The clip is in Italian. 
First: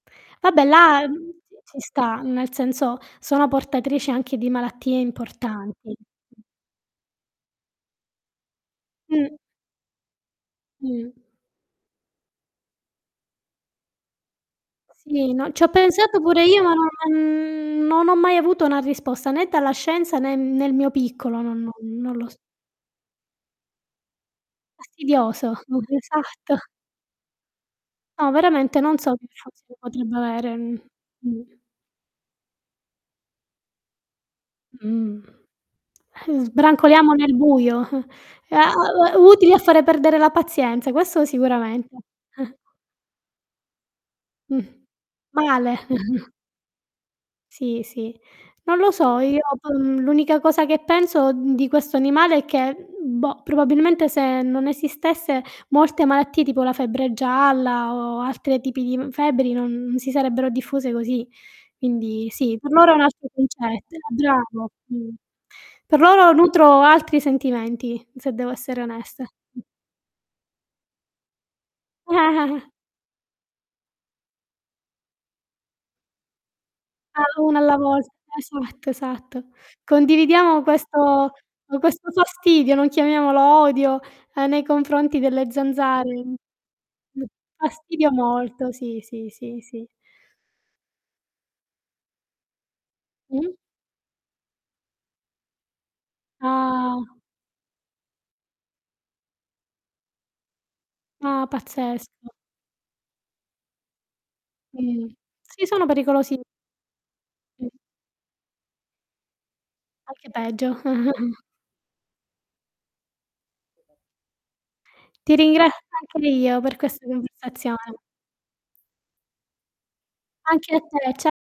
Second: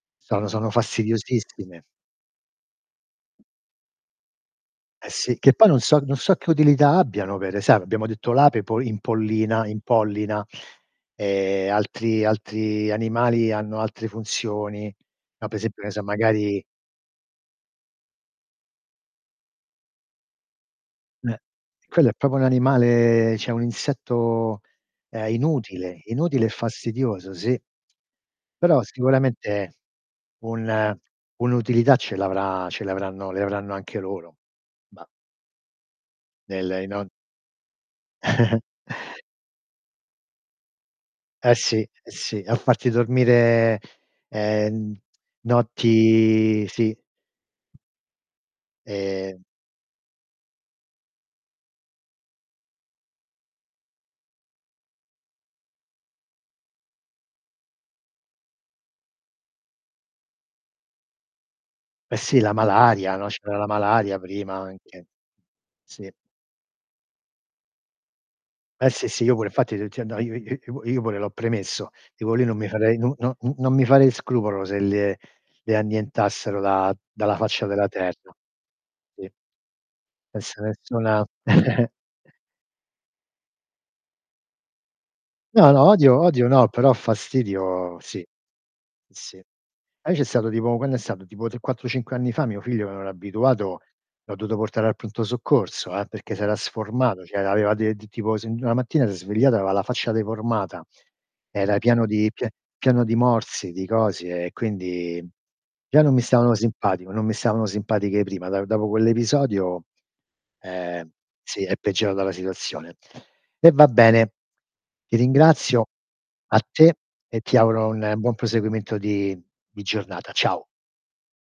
Sono Vabbè sono là, mhmm, ci fastidiosissime. sta nel senso, sono portatrici anche di malattie Eh sì, che poi non importanti. so non so che utilità abbiano pere sai abbiamo detto l'ape po Mh. impollina impollina, Mh. e altri altri animali hanno altre funzioni. Sì, No, no per ci ho esempio che ne so, pensato pure io magari ma non non ho mai avuto una risposta né dalla scienza né nel mio Eh. piccolo, non non Quello è non lo proprio s un animale cioè un insetto, ehm, Fastidioso. inutile, inutile e esatto. fastidioso, sì. No veramente Però non so che sicuramente funzione potrebbe avere, mhmm. un Mhmm. un'utilità ce l'avrà ce l'avranno le avranno anche loro. Bah. Mhmm. Es Nelle i non brancoliamo nel buio. [unintelligible] Utili a fare perdere la pazienza, questo Eh sì, sicuramente. eh sì, a farti dormire, Mh. ehm, Male. notti sì. Sì, sì, non lo so io E [unintelligible] l'unica cosa che penso, mhmm, di questo animale è che, b boh, probabilmente se non esistesse molte malattie, tipo la febbre gialla o altre tipi di, mhmm, febbri non si sarebbero diffuse così. Eh Quindi sì, la sì, per loro è un malaria, altro no, c'era la concetto. Era malaria prima bravo! anche. Mh. Per Sì. loro nutro altri sentimenti, se devo essere Eh sì, onesta. sì, io pure, fatti t ti io io io io pure l'ho premesso. Dico lì non mi farei non non u non mi farei scrupolo se le le annientassero da dalla Ah, 1 faccia alla della volta, terra. esatto, Sì. esatto. E se Condividiamo questo nessuna o questo fastidio, non chiamiamolo odio, ehm, nei confronti delle No, no, odio zanzare. odio no, però [unintelligible] fastidio Fastidio sì. molto, sì, sì, Sì. sì, sì. Poi c'è stato tipo quando è stato, tipo, 3, 4, 5, anni fa, mio figlio non era Mh? abituato, l'ho dovuto portare al pronto soccorso, eh, perché s'era Ah sformato, cioè aveva de t tipo se 'na mattina s'è svegliato, aveva la faccia deformata. Ah, Era pieno di pazzesco. pie pieno di morsi, di cosi, e Mh. quindi, Sì, sono già non mi pericolosi stavano simpatico non mi stavano [unintelligible] simpatiche prima; da dopo quell'episodio Anche peggio. ehm, sì, è peggiorata la situazione. E va bene, ti Ti ringra ringrazio, anche io a per te, questa e ti auguro conversazione. un buon proseguimento di di giornata. Ciao. Anche a te, cia